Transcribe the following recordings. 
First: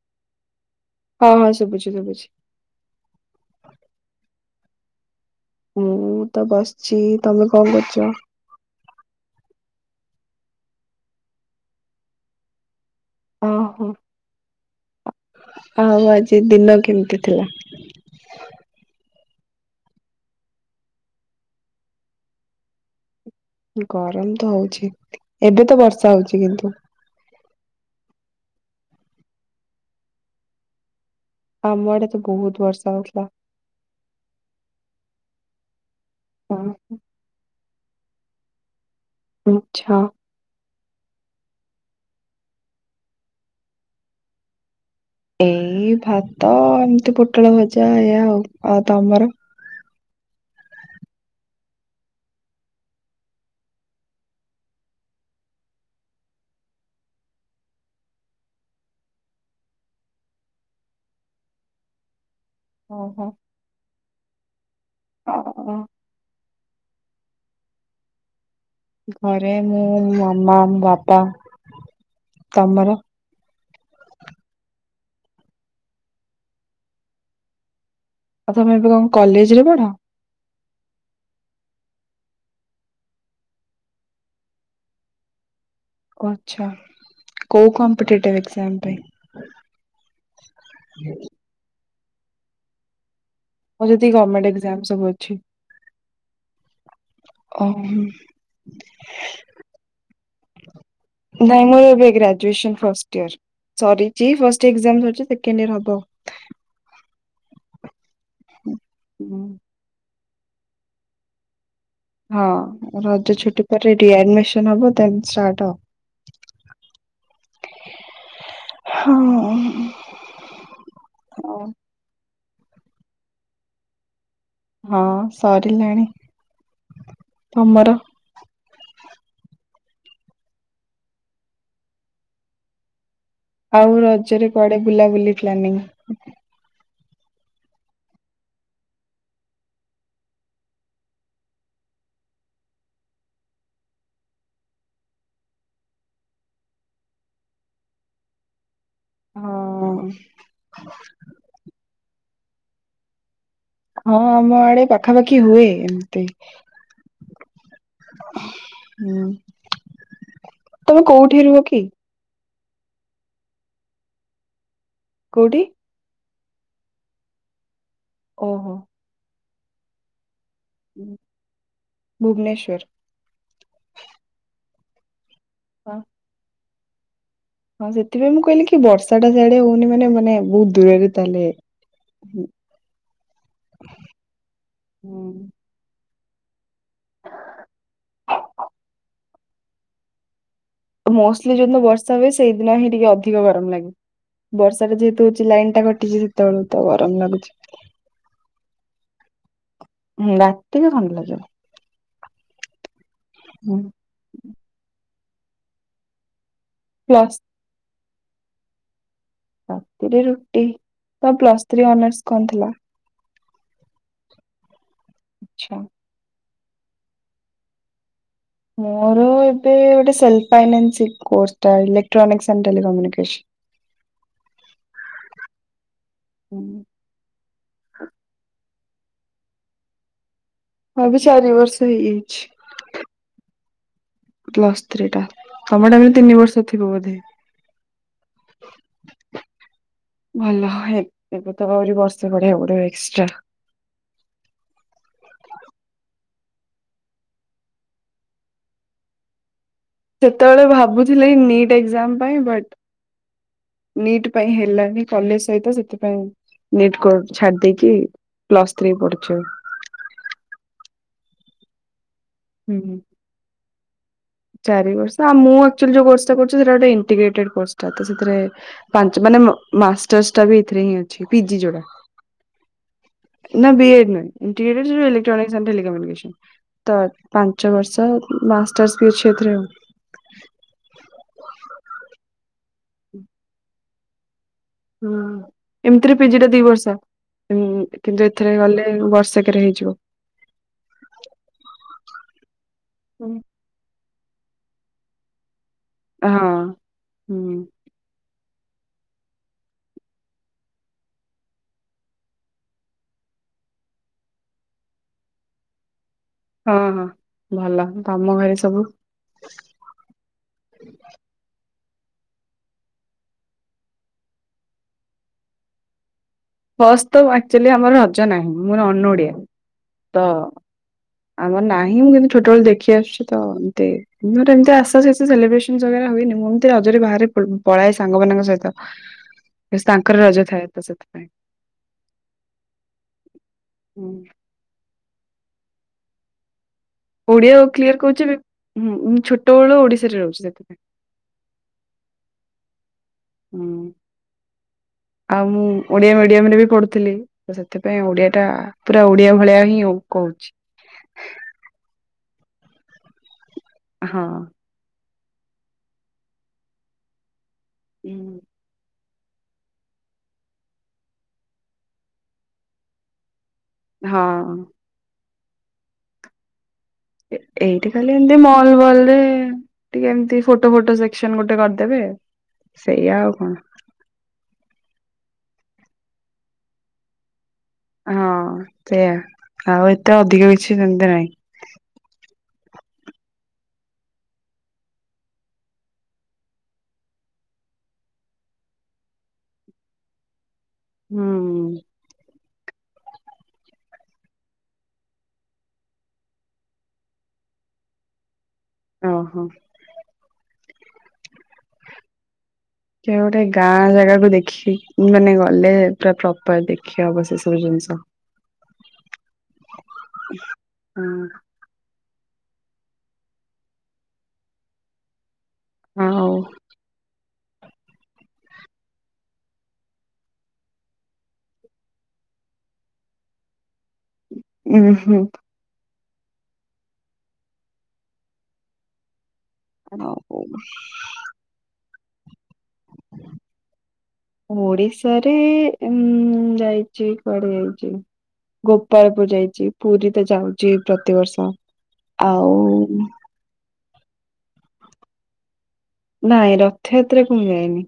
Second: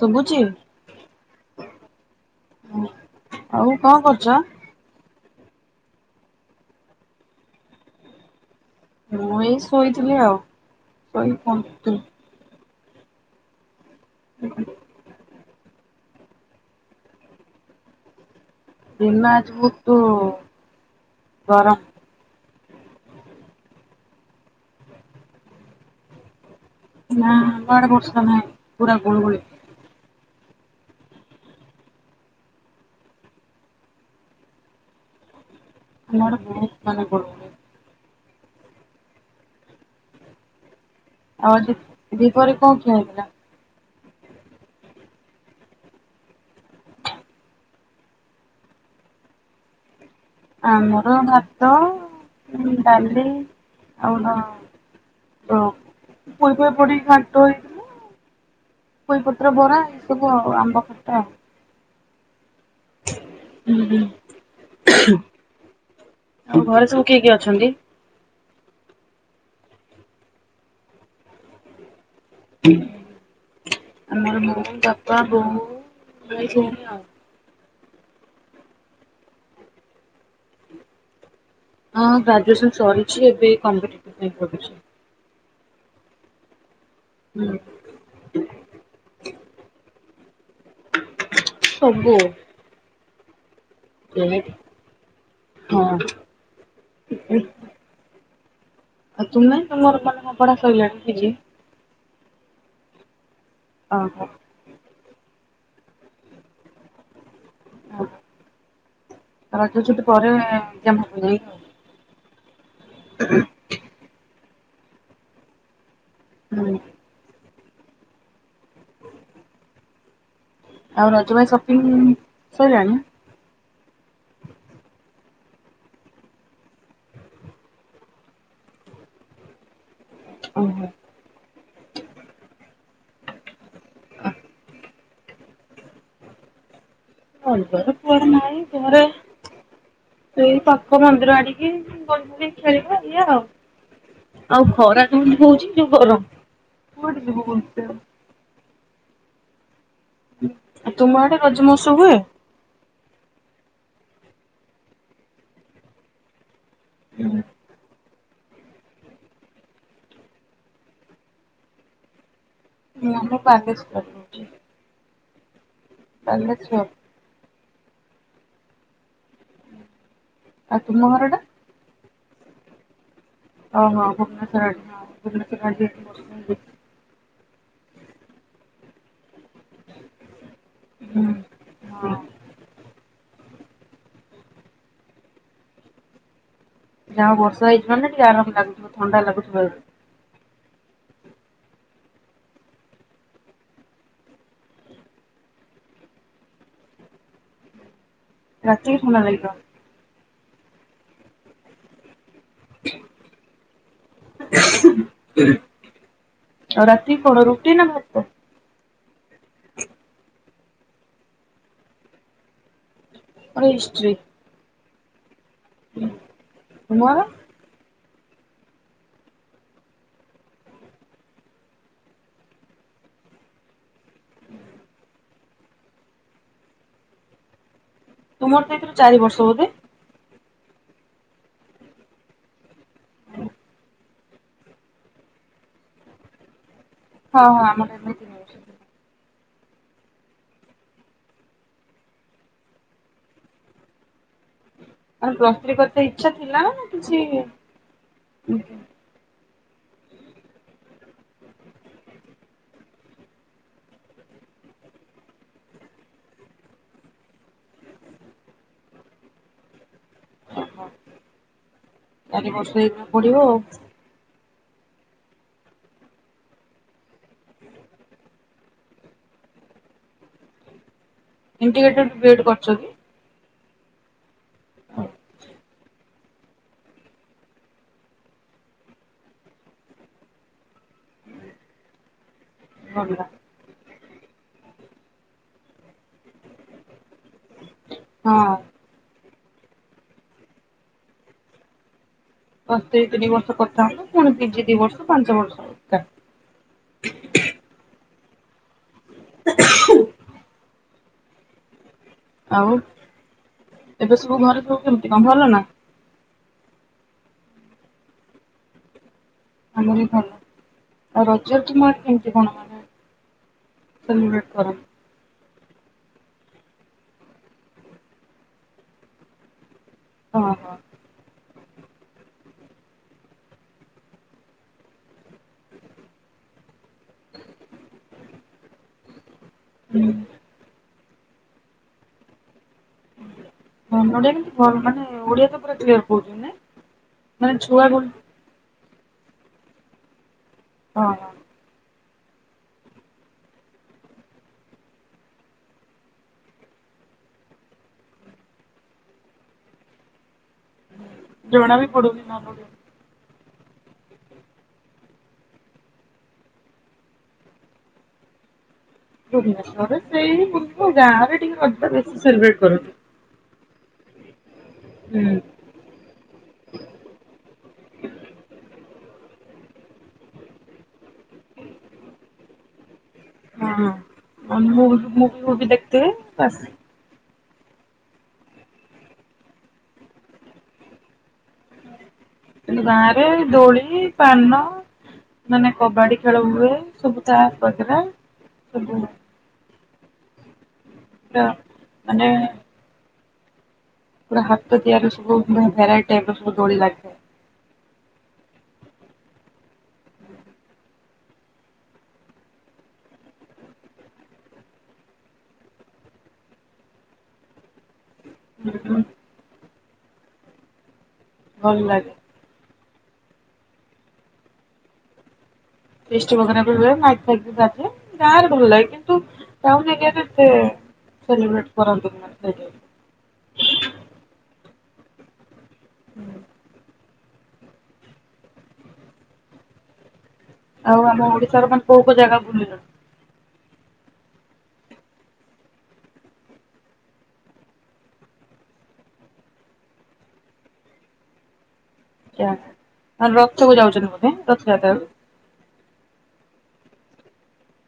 ଶୁବୁଚି? ହଁ ହଁ ଶୁବୁଚି ଶୁବୁଚି। ଉଁ ଆଉ କଁ କରୁଚ? ମୁଁ ତ ବସଚି ତମେ କଣ କରୁଚ? ମୁଁ ଏଇ ଶୋଇଥିଲି ଆଉ ସୋଇ ଫୋନ ଥିଲି। ଅ ହୋ। ଆଉ ଆଜି ଦିନ କେମତି ଥିଲା? ଦିନ ଆଜି ଭୁତୁ ଗରମ। ଗରମ ତ ହୋଉଛି ଏବେ ତ ବର୍ଷା ହୋଉଚି କିନ୍ତୁ। ନାଁ ଆମ ଆଡେ ବର୍ଷା ନାହିଁ ପୁରା ଗୁଳଗୁଳି। ଆମ ଆଡେ ତ ବହୁତ ବର୍ଷା ହଉଥିଲା। ନା ଆଡ଼େ ହଁ ବହୁତ ମନେ ଗୁ ମିଛ। ଆଉ ଆଜି ଦିପରେ କଁ ଖିଆ ହେଇଥିଲ? ଏଇ ଭାତ ଏମିତି ପୋଟଳ ଭଜା ଇଆ ହୋଉ ଆଉ ତମର? ଆମର ଭାତ, ଡାଲି ଆଉ ଡ [unintelligible] ପୋଇପତ୍ର ବରା ଏ ସବୁ ଆଉ ଆମ୍ବ ଖଟା। ଓହୋ। ଉଁହୁ [unintelligible] ଆଉ ଘରେ ସବୁ କିଏ କିଏ ଅଛନ୍ତି? ଘରେ ମୁଁ ମମା ବାପା। ତମର? ଆମର ମୁଁ ବାପା ବୋଉ ରହି ଛନି ଆଉ। ଆଉ ତମେ ଏବେ କଁ କଲେଜ ରେ ପଢ? ହଁ ଗ୍ରାଜୁଏସନ୍ ସରିଚି ଏବେ ଏଇ କମ୍ପେଟିଭ ପାଇଁ ପଢୁଚି। କଛା ହୁଁ କୋଉ କମ୍ପେଟିଭ ଏକ୍ଜାମ୍ ପାଇଁ? ସବୁ ଆଉ ଯେତିକି ଗର୍ମେଣ୍ଟ ଯେହେତୁ ଏକ୍ଜାମ୍ ସବୁ ଅଛି। ହଁ। ଓ ହୁଁ ଆଉ ତୁମେ ତ ମୋର ମନ ପଢା ସରିଲାଣି ପି ଯି? ନାଇଁ ମୋ ଏବେ ଗ୍ରାଜୁଏସ ଫାଷ୍ଟଡିଅର୍ ଓହୋ। ସରିଚି ଫାଷ୍ଟ ଏକ୍ଜାମ୍ ସରିଚି ସେକେଣ୍ଡ ୟୀଅର୍ ହବ। [unintelligible] ହୁଁ। ରଜ ଛୁଟି ପରେ ଯେମ୍ହା [unintelligible] ହଁ ରଜ ଛୁଟି ପରେ ରିଆଡିମିସନ୍ ହବ ଦେନ୍ ଷ୍ଟାଟ୍ ହ ହୁଁ ହୁଁ ଉଁ ଆଉ ରଜ ପାଇଁ ସପିଙ୍ଗ୍ ସଇଲାଣି? ହଁ ସରିଲାଣି ତମର? ଉହୁଁ ଆଉ ରଜରେ କୁଆଡେ ବୁଲା ବୁଲି ପ୍ରାନିଙ୍ଗ୍? [unintelligible] ନାହି ଘରେ। ସେଇ ପାଖ ମନ୍ଦିର ଆଡିକି ବସିକି ଖେଳିବା ଏଇଆ ଆଉ। ଆଉ ଖରା କେମିତି ହଉଚି ଯୋଉ ଗରମ କୁଆଡେ ଯିବୁ ବୁଲିତେ। ହଁ ତୁମ ଆଡେ ରଜ ମହୋତ୍ସବ ହୁଏ। ହଁ ଆମ ଆଡେ ପାଖାପାଖି ହୁଏ ଏମିତି। ହୁଁ ହୁଁ, ତମେ କୋଉଠି ରୁହ କି? ଆମେ ବାଲେସ୍ୱର ରୁ। କେଉଁଠି? ବାଲେଶ୍ୱର। ଓହୋ ଆଉ ତୁମ ଘର ଟା? ଭୁବନେଶ୍ୱର। ଓ ହଁ ଭୁବନେଶ୍ୱର ଆଡେ ହଁ ଭୁବନେଶ୍ୱର ବି ହଁ ବର୍ଷା। ହେଇଯାଇଛି। ହଁ ସେଥିପାଇଁ ମୁଁ କହିଲି କି ବର୍ଷା ଟା ସେଆଡେ ହଉନି ମାନେ ମାନେ ବହୁତ ଦୂରରେ ହୁଁ ତାହାଲେ ହଁ ହୁ ଯାହା ହଉ ବର୍ଷା ହେଇଛି ମାନେ ଟିକେ ଆରାମ ଲାଗୁଥିବ ଥଣ୍ଡା ଲାଗୁଥିବ। ମୋଷ୍ଟଲି ଯୋଉ ଦିନ ବର୍ଷା ହୁଏ, ସେଇଦିନ ହିଁ ଟିକେ ଅଧିକ ଗରମ ଲାଗେ। ବର୍ଷାଟା ଯେହେତୁ ହଉଛି ଲାଇନ୍‌ ଟା କଟିଚି ସେତେବେଳୁ ତ ଗରମ ଲାଗୁଚି। ରାତି କି ଥଣ୍ଡା ଲାଗିବ। ହୁଁ ରାତିକି ଥଣ୍ଡା ଲାଗିବ। [inaudible] ହୁଁ। ଆଉ ରାତିକି ପ୍ଲସ୍ କଣ ରୁଟି ନା ଭାତ? ରାତିରେ ରୁଟି ତମ ପ୍ଲସ୍ ଥ୍ରୀ ଅନର୍ସ କଣ ଥିଲା? ମୋର ହିଷ୍ଟ୍ରି। ଆଚ୍ଛା। ତୁମର। ମୋର ଏବେ ଗୋଟେ ସେଲ୍‌ପାଇନେସି କୋର୍ସଟା ଲେକ୍ଟ୍ରୋନିକ୍ସ ଏଣ୍ଡ ଟେଲିିକମ୍ୟୁନିକେସ୍‌। ହୁଁ। ତୁମର ତ ଏଥିରୁ ଚାରି ବର୍ଷ ବୋଧେ। ହଁ ଏବେ ଚାରି ବର୍ଷ ହେଇଯାଇଛି। ହୁଁ। ପ୍ଲସ ଥ୍ରୀ ଟା ତମ ଟାଇମ୍ ରେ ତିନି ବର୍ଷ ଥିବ ବୋଧେ। ହଁ ହଁ [unintelligible] ଭଲ ଏବେ ତ ଆହୁରି ବର୍ଷେ ପଢିବାକୁ ପଢିବ ଏକ୍ସଟ୍ରା। ପ୍ଲସ୍ ଥ୍ର୍ରୀ କରିତେ ଇଚ୍ଛା ଥିଲା ନା କିଛି ସେତେବେଳେ ଭାବୁଥିଲି ନିଟ୍ ଏକ୍ଜାମ ପାଇଁ ବଟ୍ ନିଟ୍ ପାଇଁ ହେଲାନି କଲେଜ ସହିତ ସେଥିପାଇଁ ନିଟ୍ କୋ ଛାଡି ଦେଇେକି ପ୍ଲସ୍ ଥ୍ରୀ ପଢୁଛି ଏବେ। ଓ ହ ଚାରି ବର୍ଷ ହୁଁ ଏଇନେ ପଢ଼ିବ ଆଉ। ଚାରି ବର୍ଷ ଆଉ ମୁଁ ଏକ୍ଚୁଲି ଯୋ କୋର୍ସଟା କରୁଛି ସେଡ଼ା ଗୋଟେ ଏଣ୍ଟିଗ୍ରେଟ୍ କୋର୍ସଟା ତ ସେଥିରେ ପାଞ୍ଚ ମାନେ ମାଷ୍ଟର୍ସ ଟା ବି ଏଥିରେ ହିଁ ଅଛି। ପିଜି ଯୋଉଟା ଇଣ୍ଟିଗ୍ରେଟ୍ଡ ବିଏଡ୍‌ କରିଚନ୍ତି। ନା ବିଏଡ୍‌ ନାହିଁ, [unintelligible] ଲିଟର୍ଟର [unintelligible] ପାଞ୍ଚ ବର୍ଷ ମାଷ୍ଟର୍ସ ଏଫେ ଏମ୍ [unintelligible] ହୁଁ ଏମିତିରେ ପିଜି ଟା ଦି ବର୍ଷ କିନ୍ତୁ ହଁ ଏଥରେ ଗଲେ ଏଇ ବର୍ଷକରେ ହେଇଯିବ। ପ୍ଲସ୍‌ ଥ୍ରୀ ହଁ ତିନି ବର୍ଷ କରି ଥାନ୍ତୁ। ପୁଣି ପିଜି ଦି ବର୍ଷ ପାଞ୍ଚ ବର୍ଷ। ଏକା। ହଁ ହୁଁ। [unintelligible] ଆଉ ଏବେ ସବୁ [unintelligible] କେମିତି ଗନ୍ଧ [unintelligible] ନା। ହଁ ହଁ ଭଲ ତମ ଘରେ ସବୁ ଆମରି ଭଲ, ଆଉ ରଜ ତୁମର କେମତି କଣ [unintelligible] ସେଲିବେଟ କର? ଫଷ୍ଟ ତ ଆଚୁଆଲି ଆମର ରଜ ନାହିଁ, ମୁଁ ଅନ ଓଡିଆ ତ ହଁ ହଁ ଆମର ନାହିଁ, ମୁଁ କିନ୍ତୁ ଛୋଟବେଳେ ଦେଖି ଆସୁଛି ତ ଏତେ ମୋର ଏମତି [unintelligible] ସେଲିବ୍ରେସନ ବଗରା ହୁଏନି, ମୁଁ ଏମତି ରଜରେ ବାହାରେ ପଳାଏ ସାଙ୍ଗମାନଙ୍କ ସହିତ। [inaudible] ତାଙ୍କର ହୁଁ। ରଜ ଥାଏ ତ ସେଥିପାଇଁ। ନନ୍ ହୁଁ ଓଡିଆ କି ଭଲ ମାନେ ଓଡିଆ ତ ପୁରା କ୍ଟିୟର୍ କହୁଛନ୍ତି ନା। ଓଡିଆ ଆଉ କ୍ଲିୟର କହୁଛି। ମୁଁ ଛୋଟ ବେଳୁ ଓଡିଶାରେ ରହୁଛି ସେଥିପାଇଁ। ହଁ। ହୁଁ ଆଉ ମୁଁ ଓଡିଆ ମିଡିୟମ ରେ ବି ପଢୁଥିଲି। ତ ସେଥିପାଇଁ ଓଡିଆ ଟା ପୁରା ଓଡିଆ ଭଳିଆ ହିଁ ହଉ କହୁଚି। ଜଣା ବି ପଡୁନି [unintelligible] [unintelligible] [inaudible] ଭୁବନେଶ୍ୱରରେ ସେଇ ପୂର୍ବ ଗାଁ ରେ ଟିକେ ଅଧି ବେଶୀ ସେଲିବ୍ରେଟ୍ କରନ୍ତି। ହଁ ହଁ। ହୁଁ। ଏ ଏଇଠି ଖାଲି ଏମତି ମଲ ବଲ ରେ ଟିକେ ଏମତି ଫୋଟୋ ଫୋଟୋ ସେକ୍ସନ ଗୋଟେ କରିଦେବେ ସେଇଆ ଆଉ କଣ ହଁ ମୁଁ ମୁଭିି ଫୁଭି ଦେଖଥିବେ ବାସ ହଁ ସେଇୟା ଆଉ ଏତେ ଅଧିକ କିଛି ସେମତି ନାହିଁ। କିନ୍ତୁ ଗାଁ ରେ ଦୋଳି ପାନ ମାନେ କବାଡି ଖେଳ ହୁଏ ସବୁ ତା ପାଖେରେ ସବୁ ହୁଁ। ତା ମାନେ ପୁରା ହାତ ତିଆରିର ସବୁ ମାନେ ଭେରାଇଟ ଟାଇପ ର ସବୁ ଦୋଳି ଲାଗେ। ହୁଁ। ଦେଖିଆ ଗୋଟେ ଗାଁ ଜାଗାକୁୁ ଦେଖି ମାନେ ଗଲେ ପୁରା ପ୍ରପର ଦେଖି ହବ ସେ ସବୁ ଜିନିଷ। ହୁଁ ହୁଁ। ହଁ। ଭଲ ଲାଗେ। ଆଉ ଫିଷ୍ଟ [unintelligible] ମାଇକ ଫାଇକ ବି ବାଜେ ଗାଁରେ ଭଲ ଲାଗେ କିନ୍ତୁ ଟାଉନ ଏରିଆରେ ଏତେ ସେଲିିବ୍ରେଟ କରନ୍ତିନି ମାନେ ଯାଇକି। ଉଁ ହୁଁ। ହୁଁ ଆଉ କୋଉ ଉଇସ୍‌? ଆଉ ଆମ ଓଡିଶାର ମାନେ କୋଉ କୋଉ ଜାଗା ବୁଲିଲଣି? ଓଡିଶାରେ ଏମ ଯାଇଚି କୁଆଡେ ଯାଇଚି। ଗୋପାଳପୁର ଯାଇଚି ପୁରୀ ତ ଯାଉଚି ପ୍ରତିବର୍ଷ ଆଉ ଆଁ ରଥକୁ ଯାଉଚନ୍ତି ବୋଧେ ରଥଯାତ୍ରାକୁ? ନାଇଁ ରଥଯାତ୍ରା କୁ ମୁଁ ଯାଇନି।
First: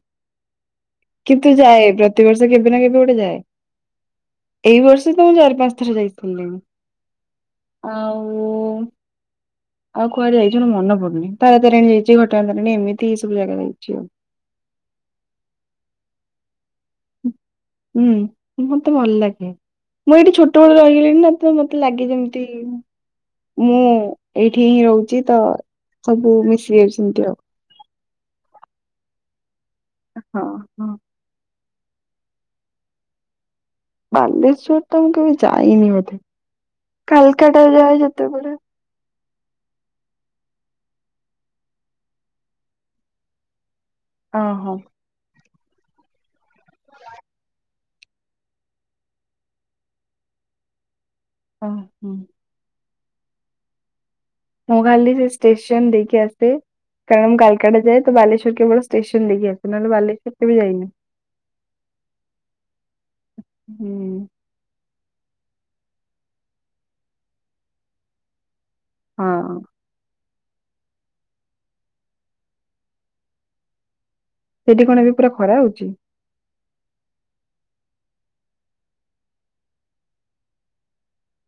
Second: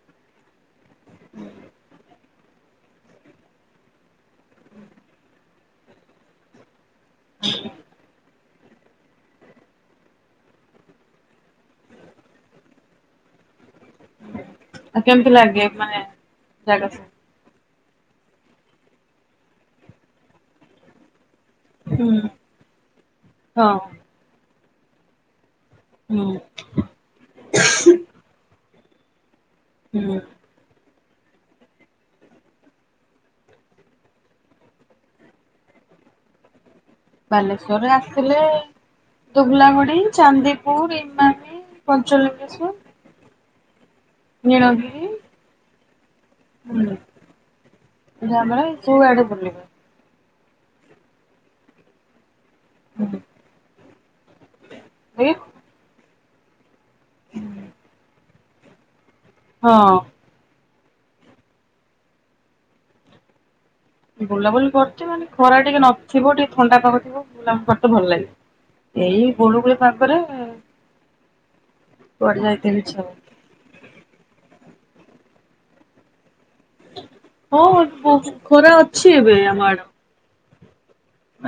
କିନ୍ତୁ ଯାଏ ପ୍ରତିବର୍ଷ କେବେ ନା କେବେ ଗୋଟେ ଯାଏ। ଏଇ ବର୍ଷ ତ ମୁଁ ଚାରି ପାଞ୍ଚ ଥର ଯାଇଥ୍ଵଲିଣି। [unintelligible] ଆଉ ଆଉ କୁଆଡେ ଯାଇଚି ମୋର ମନେ ପଡୁନି ତାରା ତାରେଣୀ ଯାଇଚି ଘଟଗାଁ ତାରେଣୀ ଏମିତି ଏ ସବୁ ଜାଗା ଯାଇଚି ଆଉ। ଆ କେମତି ଲାଗେ ମାନେ ଜାଗା ସବୁ। ହୁଁ ମତେ ଭଲ ଲାଗେ ମୁଁ ଏଇଠି ଛୋଟବେଳୁ ରହଗିଲିଣି ନା। ତ ମତେ ଲାଗେ ହୁଁ। ଯେମତି ହଁ ମୁଁ ଏଇଠି ହିଁ ରହୁଚି ତ ହୁଁ ସବୁ ମିଶି ଯାଇଛି ସେମିତି ଆଉ। ହୁଁ ଅ ହ ହ ବାଲେଶ୍ଵର ତ ମୁଁ କେବେ ଯାଇନି ବଧେ କାଲକାଟା ଯାଏ ଯେତେବେଳେ ଧୁବଲାଗୁଡି ଚାନ୍ଦିପୁର ଇମାନି ପଞ୍ଚଲଙ୍ଗେଶ୍ୱର ଓହୋ ନୀଳଗିରି ହୁଁ ଯିବାବେଳେ ସୁଆଡେ ବୁଲିବେ। ହା ଉଁ ହୁଁ ହୁଁ ମୁଁ ଖାଲି ସେ ଏଇ ଷ୍ଟେସନ ଦେଇକି ଆସେ କାରଣ ମୁଁ କାଲକାଟା ଯାଏ ତ ବାଲେଶ୍ୱର କେବଳ ଷ୍ଟେସନ ଦେଇକି ଆସେ ନହଲେ ହଁ ବାଲେଶ୍ୱର କେବେ ଯାଇନି ହୁଁ ବୁଲାବୁଲି କରୁଚି ମାନେ ଖରା ଟିକେ ନଥିବ ଟିକେ ଥଣ୍ଡା ପାାଗ ଥିବ ବୁଲାବୁଲି କରତେ ଭଲ ଲାଗେ। ଏଇ ହଁ ଗୁଲୁଗୁଳି ପାଗରେ କୁଆଡ଼େ ଯାଇତେ ଇଚ୍ଛା ହୁଏନି। ସେଠି କଣ ଏବେ ପୁରା ଖରା ହଉଛି? ହଁ ଖରା ଅଛି ଏବେ ଆମ ଆଡ଼େ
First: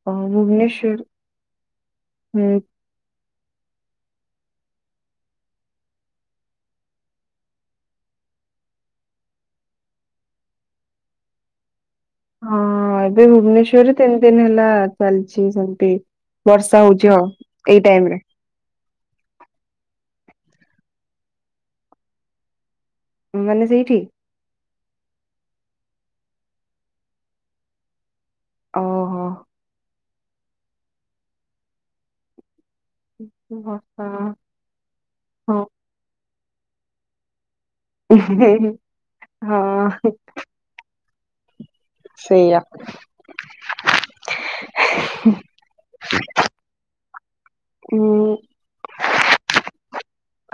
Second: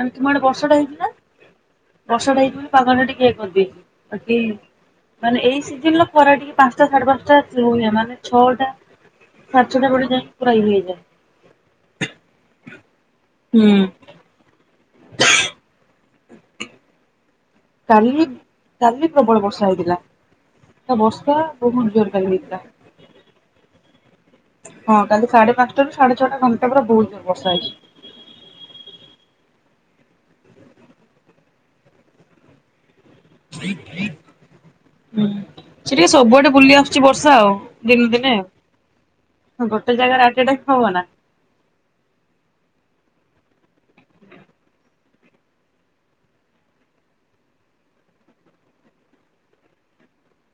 ଆମ ତୁମ ଆଡେ ବର୍ଷା ଟା ଭୁବନେଶ୍ୱର ହେଇଚିନା ବର୍ଷା ଟା ହୁଁ ହେଇଥିଲା ପାଗ ଟା ଟିକେ ଇଏ କରିି ଦେଇଚି। ମାନେ ଏଇ ସିଜିନର ଖରା ଟିକେ ପାଞ୍ଚଟା ସାଢେ ପାଞ୍ଚଟା ହୁଏ ମାନେ ଛଅଟ ସପାଞ୍ଚଟା ବେଳେ ଯାଏଁ ପୁର ଇଏ ହୋଇଯାଏ। ହଁ ଏବେ ହୁଁ। ଭୁବନେଶ୍ବରରେ ତିନି ଦିନ ହେଲା ଚାଲିଛି ସେମତି ବର୍ଷା ହଉଛି ହଁ। ଏଇ ଟାଇମ ରେ କାଲି କାଲି ପ୍ରବଳ ବର୍ଷା ହେଇଥିଲା ତ ବର୍ଷା ବହୁତ ଜୋର କାଲି ହେଇଥିଲା। ମାନେ ସେଇଠି? ହଁ କାଲି ସାଢେ ପାଞ୍ଚଟାୁ ସାଢେ ଛଟା ଘଣ୍ଟା ପୁରା ବହୁତ ଜୋର୍ ବର୍ଷା ହେଇଛି। ଓହୋ। ହୁଁ ବର୍ଷା ସେ ହଁ ଟିକେ ସବୁଆଡେ ବୁଲି ଆସୁଛି ବର୍ଷା ଆଉ ଦିନେ ଦିନେ ଆଉ ଗୋଟେ ହଁ ଜାଗାରେ ଜାଗାରେ ଟାଇମ୍ ହବ ନା ସେଇଆ। ହୁଁ।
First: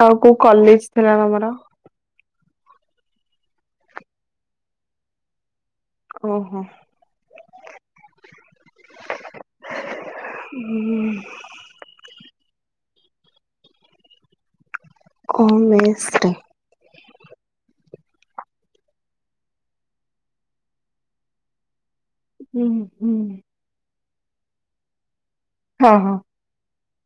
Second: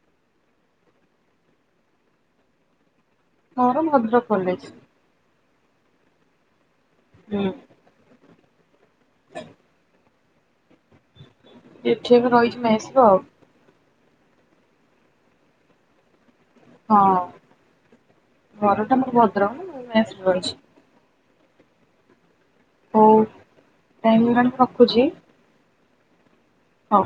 ଆଉ କୋଉ କଲେଜ ଥିଲା ତମର? ମୋର ମଧ୍ୟପ୍ରଦେଶ। ଓହୋ। ହୁଁ। [inaudible] [inaudible] ଏଠି ବି ରହିଛି [unintelligible] କୋଉ ମେସ୍‌ରେ? ହଁ ଘର ଟା ମୋର ଭଦ୍ରକ ମୁଁ ଭୁବେନେଶ୍ୱର ରହିଚି। ହୁଁ ହୁଁ। ରାଇମ୍ [unintelligible] ରଖୁଛି। ଓହୋ। ହଉ।